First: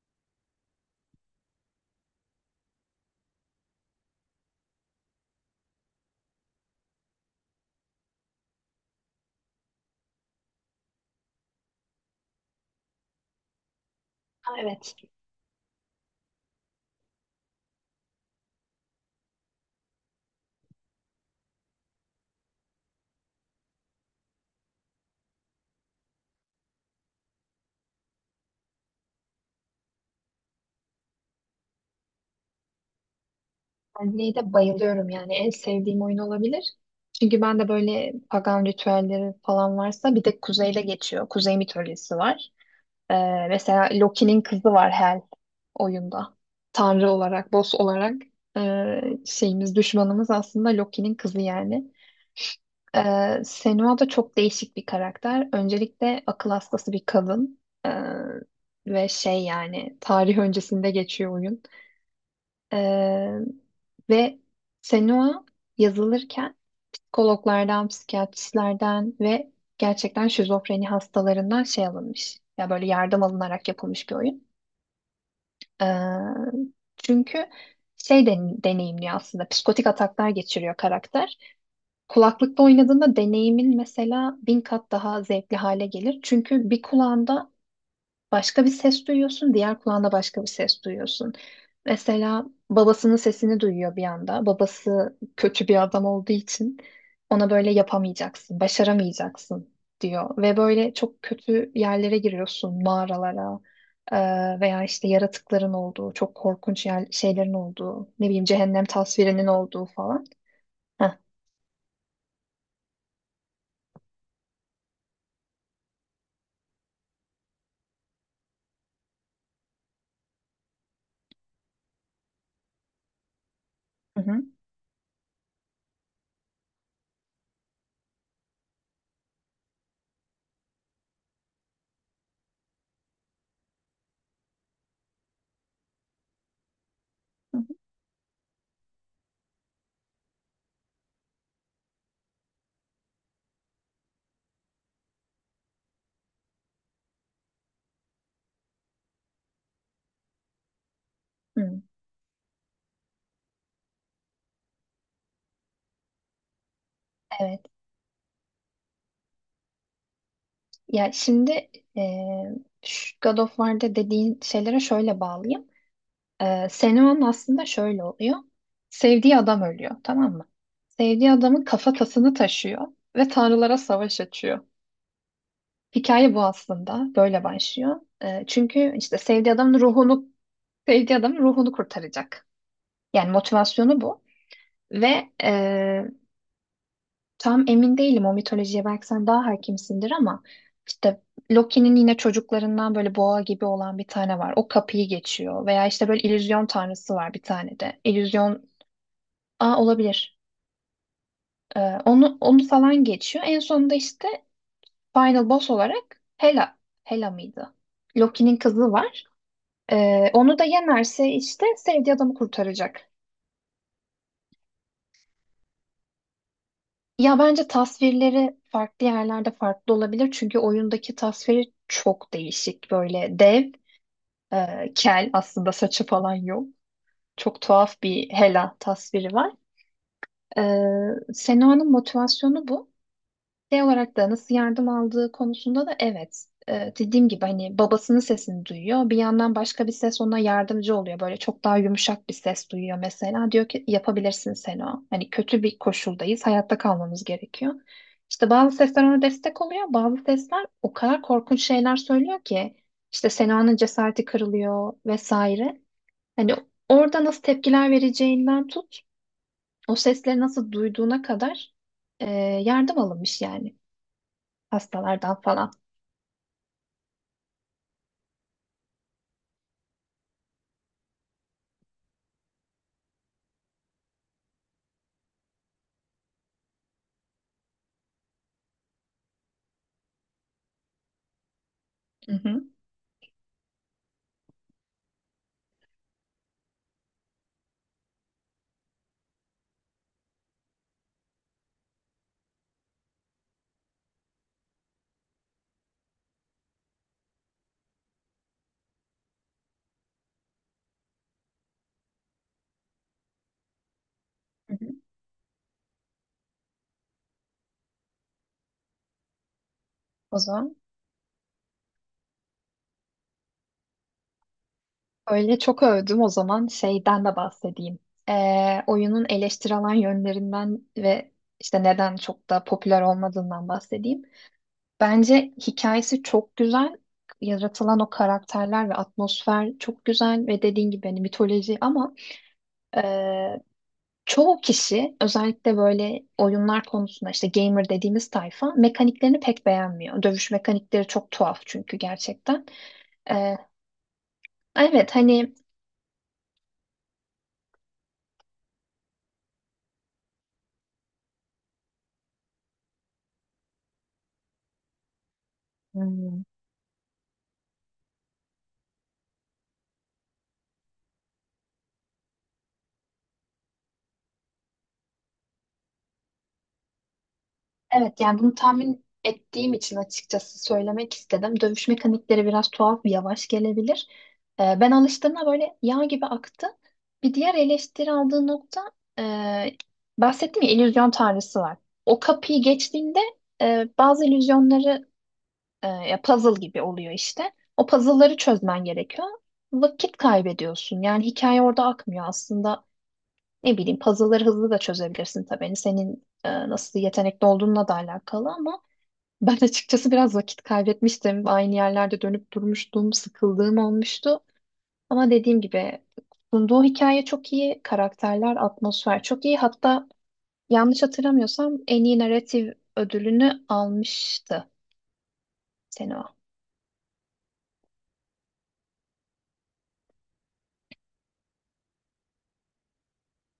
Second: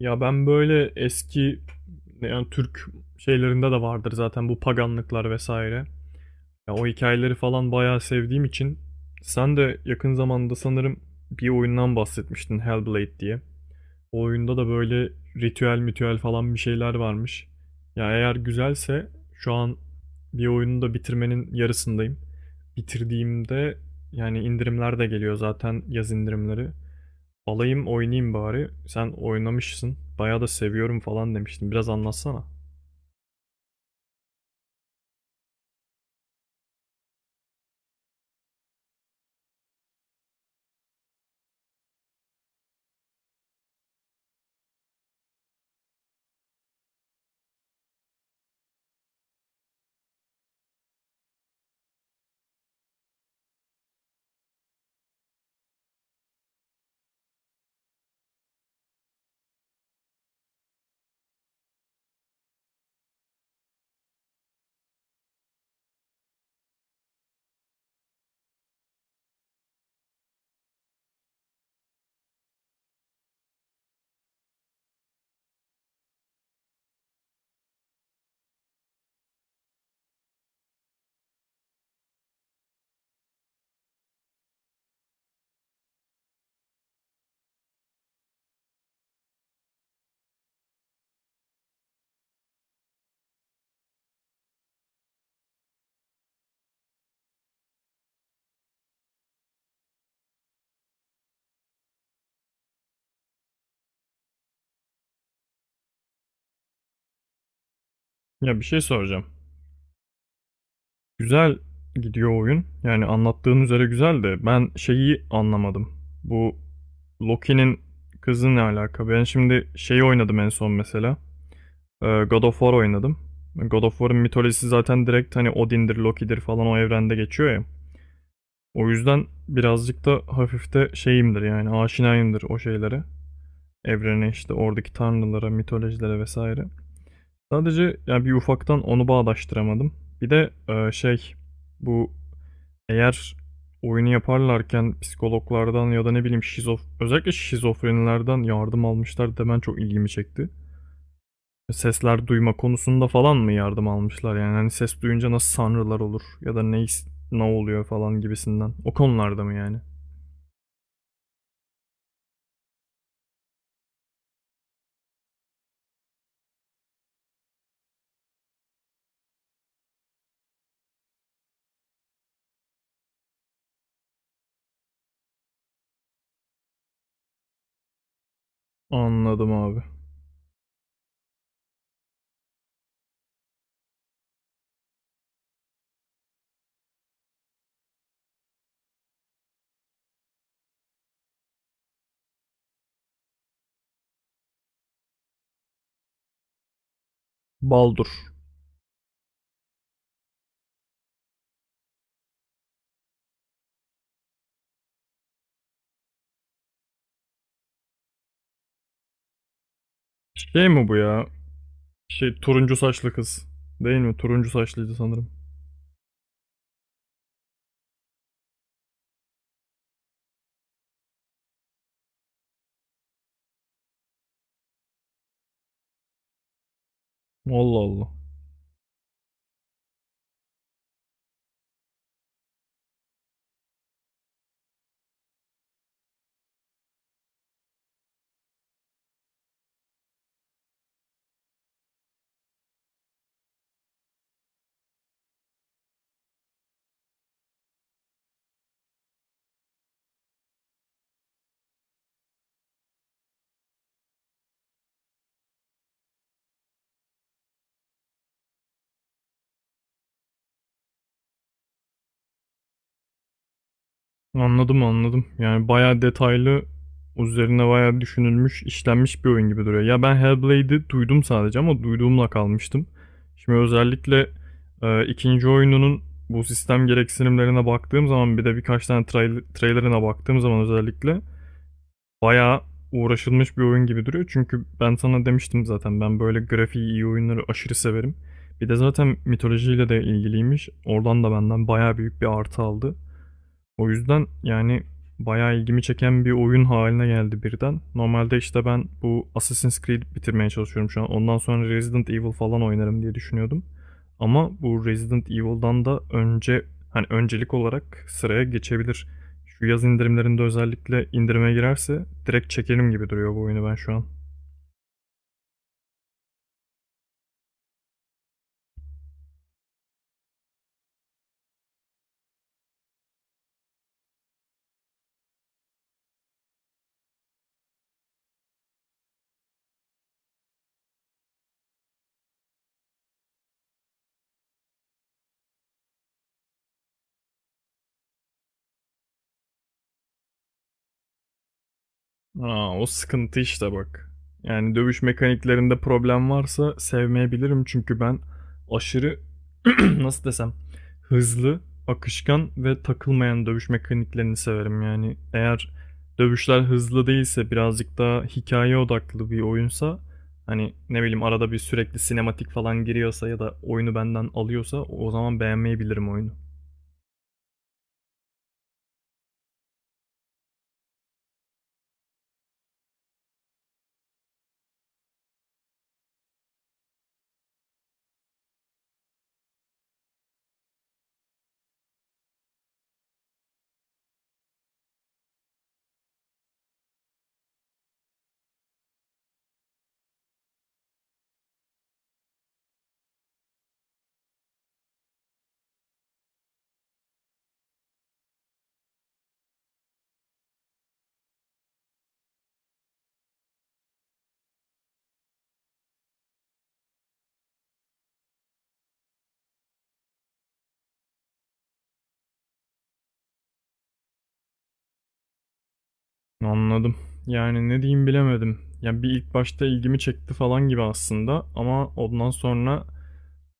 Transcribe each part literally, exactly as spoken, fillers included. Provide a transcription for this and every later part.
Ya ben böyle eski, yani Türk şeylerinde de vardır zaten bu paganlıklar vesaire. Ya o hikayeleri falan bayağı sevdiğim için sen de yakın zamanda sanırım bir oyundan bahsetmiştin, Hellblade diye. O oyunda da Evet, böyle ritüel mitüel falan bir şeyler varmış. Ya eğer güzelse, şu an bir oyunu da bitirmenin yarısındayım. Bitirdiğimde, yani indirimler de geliyor zaten, yaz indirimleri. Alayım oynayayım bari. Sen oynamışsın. Bayağı da seviyorum falan demiştin. Biraz anlatsana. Stanley'e de bayılıyorum, yani en sevdiğim oyun olabilir. Çünkü ben de böyle pagan ritüelleri falan varsa, bir de kuzeyde geçiyor. Kuzey mitolojisi var. Ee, mesela Loki'nin kızı var, Hel oyunda. Tanrı olarak, boss olarak ee, şeyimiz, düşmanımız aslında Loki'nin kızı yani. Ee, Senua da çok değişik bir karakter. Öncelikle akıl hastası bir kadın. Ee, ve şey, yani tarih öncesinde geçiyor oyun. Ee, ve Senua yazılırken psikologlardan, psikiyatristlerden ve gerçekten şizofreni hastalarından şey alınmış. Ya böyle yardım alınarak yapılmış bir oyun. Ee, Çünkü şey den- deneyimliyor aslında. Psikotik ataklar geçiriyor karakter. Kulaklıkla oynadığında deneyimin mesela bin kat daha zevkli hale gelir. Çünkü bir kulağında başka bir ses duyuyorsun, diğer kulağında başka bir ses duyuyorsun. Mesela babasının sesini duyuyor bir anda. Babası kötü bir adam olduğu için ona böyle yapamayacaksın, başaramayacaksın diyor. Ve böyle çok kötü yerlere giriyorsun, mağaralara eee, veya işte yaratıkların olduğu, çok korkunç yer, şeylerin olduğu, ne bileyim Ya bir şey cehennem soracağım. tasvirinin olduğu falan. Güzel gidiyor oyun. Yani anlattığın üzere güzel, de ben şeyi anlamadım. Bu Loki'nin kızı ne alaka? Ben şimdi şeyi oynadım en son mesela. Ee, God of War oynadım. God of War'ın Hı hı. mitolojisi zaten direkt hani Odin'dir, Loki'dir falan, o evrende geçiyor ya. O yüzden birazcık da hafif de şeyimdir, yani aşinayımdır o şeylere. Evrene işte, oradaki tanrılara, mitolojilere vesaire. Hı Sadece yani bir ufaktan onu bağdaştıramadım. Bir de e, şey, bu eğer oyunu yaparlarken psikologlardan ya da ne bileyim şizof, özellikle şizofrenilerden yardım almışlar demen çok ilgimi çekti. hı. Hı. Sesler duyma konusunda falan mı yardım almışlar, yani hani ses duyunca nasıl sanrılar olur ya da ne his- ne Evet. oluyor falan gibisinden. O konularda mı yani? Ya şimdi e, şu God of War'da dediğin şeylere şöyle bağlayayım. E, Senua'nın aslında şöyle oluyor. Sevdiği adam ölüyor, tamam mı? Sevdiği adamın kafatasını taşıyor ve tanrılara savaş açıyor. Hikaye bu aslında. Böyle başlıyor. Ee, çünkü işte Anladım sevdiği adamın abi. ruhunu sevdiği adamın ruhunu kurtaracak. Yani motivasyonu bu. Ve e, tam emin değilim, o mitolojiye belki sen daha hakimsindir ama işte Loki'nin yine çocuklarından böyle boğa gibi olan bir tane var. O kapıyı geçiyor. Veya işte böyle illüzyon tanrısı var bir tane de. Baldur. İllüzyon... Aa, olabilir. Ee, onu onu falan geçiyor. En sonunda işte Final Boss olarak Hela. Hela mıydı? Loki'nin kızı var. Ee, onu da Şey mi bu ya? yenerse işte sevdiği Şey, adamı turuncu kurtaracak. saçlı kız. Değil mi? Turuncu saçlıydı sanırım. Ya bence tasvirleri farklı yerlerde farklı olabilir. Çünkü oyundaki tasviri çok değişik. Böyle dev, e, kel, aslında saçı falan yok. Çok Allah tuhaf Allah. bir Hela tasviri var. Ee, Senoa'nın motivasyonu bu. Şey olarak da nasıl yardım aldığı konusunda da evet. Ee, dediğim gibi hani babasının sesini duyuyor. Bir yandan başka bir ses ona yardımcı oluyor. Böyle çok daha yumuşak bir ses duyuyor mesela. Diyor ki yapabilirsin Sena. Hani kötü bir koşuldayız. Hayatta kalmamız gerekiyor. İşte bazı sesler ona destek oluyor. Bazı sesler o kadar korkunç şeyler söylüyor ki işte Sena'nın cesareti kırılıyor vesaire. Hani orada nasıl tepkiler vereceğinden tut, o sesleri nasıl duyduğuna kadar e, yardım alınmış yani. Anladım, anladım. Pastalardan Yani falan. bayağı detaylı, üzerine bayağı düşünülmüş, işlenmiş bir oyun gibi duruyor. Ya ben Hellblade'i duydum sadece ama duyduğumla kalmıştım. Şimdi özellikle e, ikinci oyununun bu sistem gereksinimlerine baktığım zaman, bir de birkaç tane trail- trailerine baktığım zaman özellikle Hı bayağı hı. uğraşılmış bir oyun gibi duruyor. Çünkü ben sana demiştim zaten, ben böyle grafiği iyi oyunları aşırı severim. Bir de zaten mitolojiyle de ilgiliymiş. Oradan da benden bayağı büyük bir artı aldı. O yüzden yani bayağı ilgimi çeken bir oyun haline geldi birden. Normalde işte ben bu Assassin's Creed bitirmeye çalışıyorum şu an. Ondan sonra Resident Evil falan oynarım diye düşünüyordum. Ama Hı bu hı. Resident Evil'dan da önce hani öncelik olarak sıraya geçebilir. Şu yaz O indirimlerinde zaman özellikle indirime girerse direkt çekerim gibi duruyor bu oyunu ben şu an. öyle çok övdüm. O zaman şeyden de bahsedeyim. Ee, oyunun eleştirilen yönlerinden ve işte neden çok da popüler olmadığından bahsedeyim. Bence hikayesi çok güzel. Yaratılan o karakterler ve atmosfer çok güzel ve dediğin gibi hani mitoloji ama e, çoğu kişi özellikle böyle oyunlar konusunda işte gamer dediğimiz tayfa mekaniklerini pek beğenmiyor. Dövüş mekanikleri çok tuhaf çünkü gerçekten. Aa, o sıkıntı E, işte bak. Yani dövüş evet hani mekaniklerinde problem varsa sevmeyebilirim, çünkü ben aşırı nasıl desem, hızlı, akışkan ve takılmayan dövüş mekaniklerini severim. Yani eğer Hmm. dövüşler hızlı değilse, birazcık daha hikaye odaklı bir oyunsa, hani ne bileyim arada bir sürekli sinematik falan giriyorsa ya da oyunu benden alıyorsa, o zaman beğenmeyebilirim oyunu. Evet yani bunu tahmin ettiğim için açıkçası söylemek istedim. Dövüş mekanikleri biraz tuhaf, yavaş gelebilir. Ee, ben alıştığımda böyle yağ gibi aktı. Bir diğer eleştiri aldığı nokta, e, bahsettim ya illüzyon tanrısı var. O kapıyı geçtiğinde e, bazı illüzyonları, e, ya puzzle gibi oluyor işte. O puzzle'ları çözmen gerekiyor. Vakit kaybediyorsun. Yani hikaye orada akmıyor aslında. Ne bileyim puzzle'ları hızlı da çözebilirsin tabii. Hani senin e, nasıl yetenekli olduğunla da alakalı ama ben açıkçası biraz vakit kaybetmiştim. Aynı yerlerde dönüp durmuştum, sıkıldığım olmuştu. Ama dediğim gibi sunduğu hikaye çok iyi, karakterler, atmosfer çok iyi. Hatta yanlış hatırlamıyorsam en iyi narratif ödülünü almıştı Senua. Anladım. Yani ne diyeyim bilemedim. Ya bir ilk başta ilgimi çekti falan gibi aslında ama ondan sonra,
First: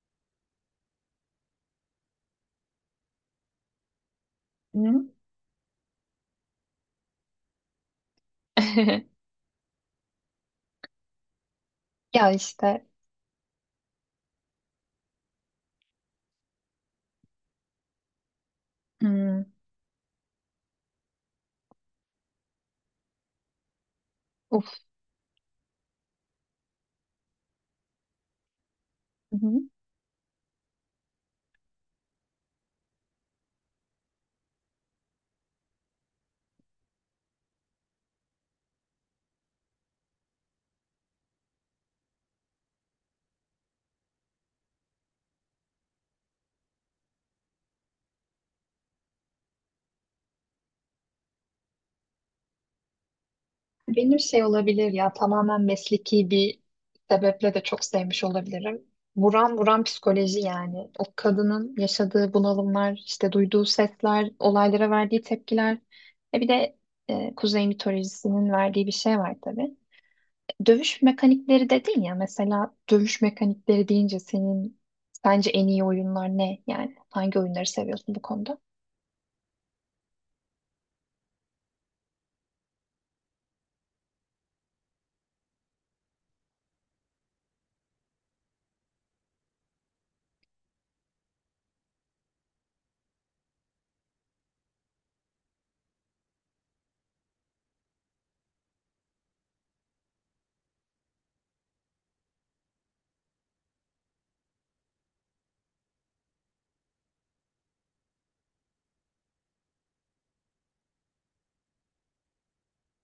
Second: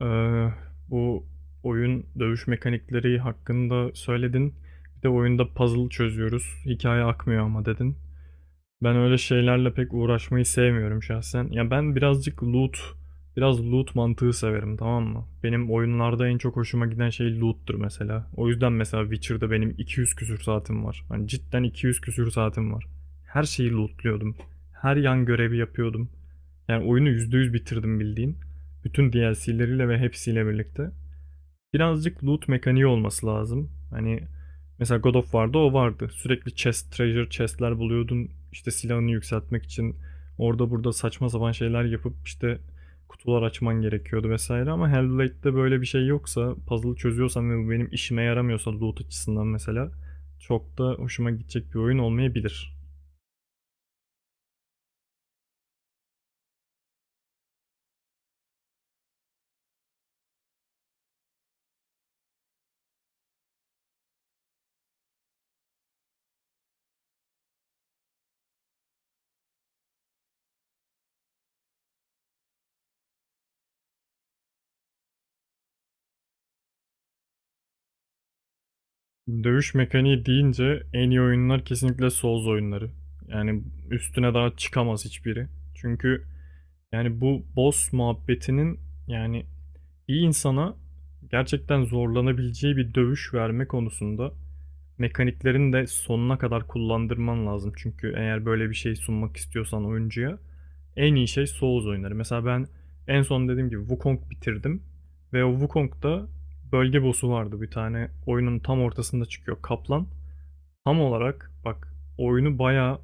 eee, bu oyun dövüş mekanikleri hakkında söyledin. Bir de oyunda puzzle çözüyoruz. Hikaye akmıyor ama dedin. Ben öyle şeylerle pek uğraşmayı sevmiyorum şahsen. Ya ben Ya birazcık loot, işte biraz loot mantığı severim, tamam mı? Benim oyunlarda en çok hoşuma giden şey loot'tur mesela. O yüzden mesela Hmm. Witcher'da benim iki yüz küsür saatim var. Hani cidden iki yüz küsür saatim var. Her şeyi lootluyordum. Uf. Her yan görevi yapıyordum. Yani oyunu yüzde yüz bitirdim bildiğin. Bütün D L C'leriyle ve hepsiyle birlikte. Birazcık loot mekaniği olması lazım. Hani mesela God of War'da o vardı. Sürekli chest, treasure chest'ler buluyordun. İşte silahını yükseltmek için orada burada saçma sapan şeyler yapıp işte kutular açman gerekiyordu vesaire, ama Hellblade'de böyle bir şey yoksa, puzzle çözüyorsan ve bu benim işime yaramıyorsa loot açısından mesela, çok da hoşuma gidecek bir oyun olmayabilir. Benim şey olabilir ya, tamamen mesleki bir sebeple de çok sevmiş olabilirim. Buram buram psikoloji yani. O kadının yaşadığı bunalımlar, işte duyduğu sesler, olaylara verdiği tepkiler. E bir de e, Kuzey mitolojisinin verdiği bir şey var tabii. Dövüş mekanikleri dedin ya, mesela dövüş mekanikleri deyince senin sence en iyi oyunlar ne? Yani hangi oyunları seviyorsun bu konuda? Dövüş mekaniği deyince en iyi oyunlar kesinlikle Souls oyunları. Yani üstüne daha çıkamaz hiçbiri. Çünkü yani bu boss muhabbetinin, yani bir insana gerçekten zorlanabileceği bir dövüş verme konusunda, mekaniklerini de sonuna kadar kullandırman lazım. Çünkü eğer böyle bir şey sunmak istiyorsan oyuncuya, en iyi şey Souls oyunları. Mesela ben en son dediğim gibi Wukong bitirdim ve o Wukong'da bölge boss'u vardı bir tane, oyunun tam ortasında çıkıyor, Kaplan. Tam olarak bak, oyunu bayağı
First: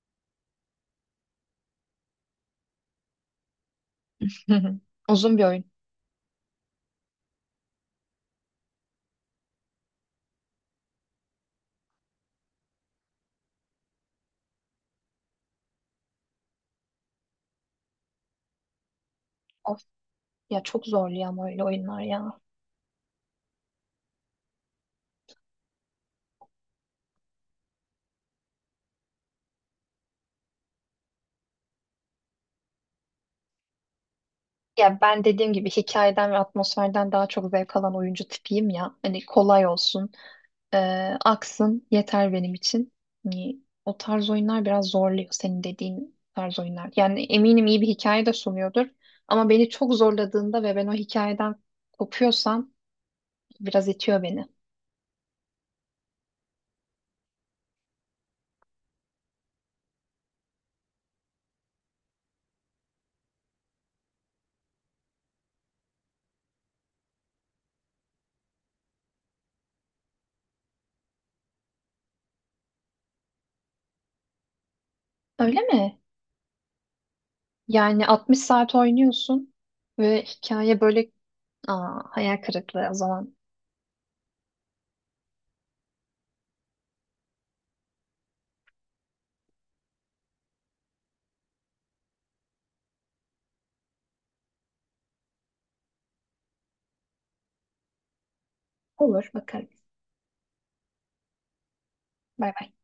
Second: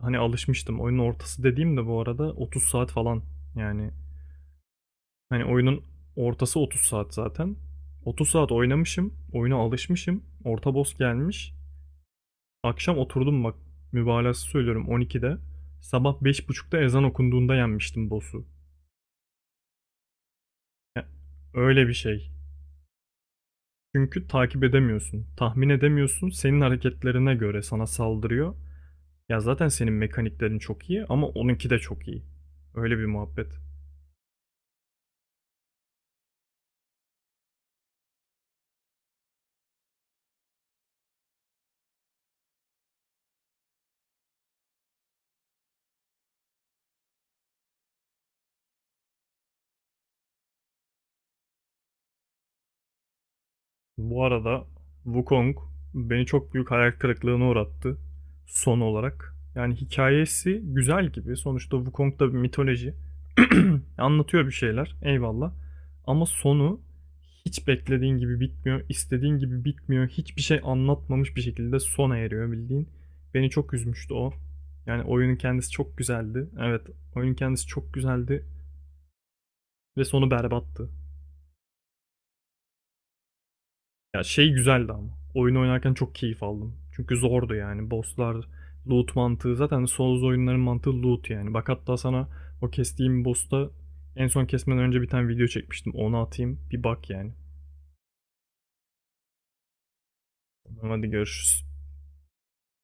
hani alışmıştım. Oyunun ortası dediğim de bu arada otuz saat falan, yani Hı hı. Uzun hani bir oyun. oyunun ortası otuz saat zaten. otuz saat oynamışım. Oyuna alışmışım. Orta boss gelmiş. Akşam oturdum bak. Mübalağası söylüyorum, on ikide. Sabah beş buçukta ezan okunduğunda yenmiştim boss'u. Of, ya çok Ya, zorluyor ama öyle öyle bir oyunlar şey. ya. Çünkü takip edemiyorsun. Tahmin edemiyorsun. Senin hareketlerine göre sana saldırıyor. Ya zaten senin mekaniklerin çok iyi ama onunki de çok iyi. Öyle bir muhabbet. Ya ben dediğim gibi hikayeden ve atmosferden daha çok zevk alan oyuncu tipiyim ya. Hani kolay olsun, e, aksın yeter benim için. Hani o tarz oyunlar biraz zorluyor, senin dediğin tarz oyunlar. Yani eminim iyi bir hikaye de sunuyordur. Ama beni çok zorladığında ve ben o hikayeden kopuyorsam biraz itiyor Bu beni. arada Wukong beni çok büyük hayal kırıklığına uğrattı son olarak. Yani hikayesi güzel gibi. Sonuçta Wukong da bir mitoloji. Anlatıyor bir şeyler. Eyvallah. Ama sonu hiç beklediğin gibi bitmiyor, istediğin gibi bitmiyor. Hiçbir şey anlatmamış bir şekilde sona eriyor bildiğin. Beni çok üzmüştü o. Yani oyunun Öyle kendisi çok mi? güzeldi. Evet, oyunun kendisi çok Yani altmış güzeldi saat oynuyorsun ve ve sonu hikaye berbattı. böyle... Aa, hayal kırıklığı o zaman. Ya şey güzeldi ama. Oyun oynarken çok keyif aldım. Çünkü zordu yani. Bosslar, loot mantığı. Zaten Souls oyunların mantığı loot yani. Bak hatta sana o kestiğim boss'ta en son kesmeden önce bir tane video çekmiştim. Onu atayım. Bir bak yani. Olur, bakarız. Tamam, hadi görüşürüz. Bay bay.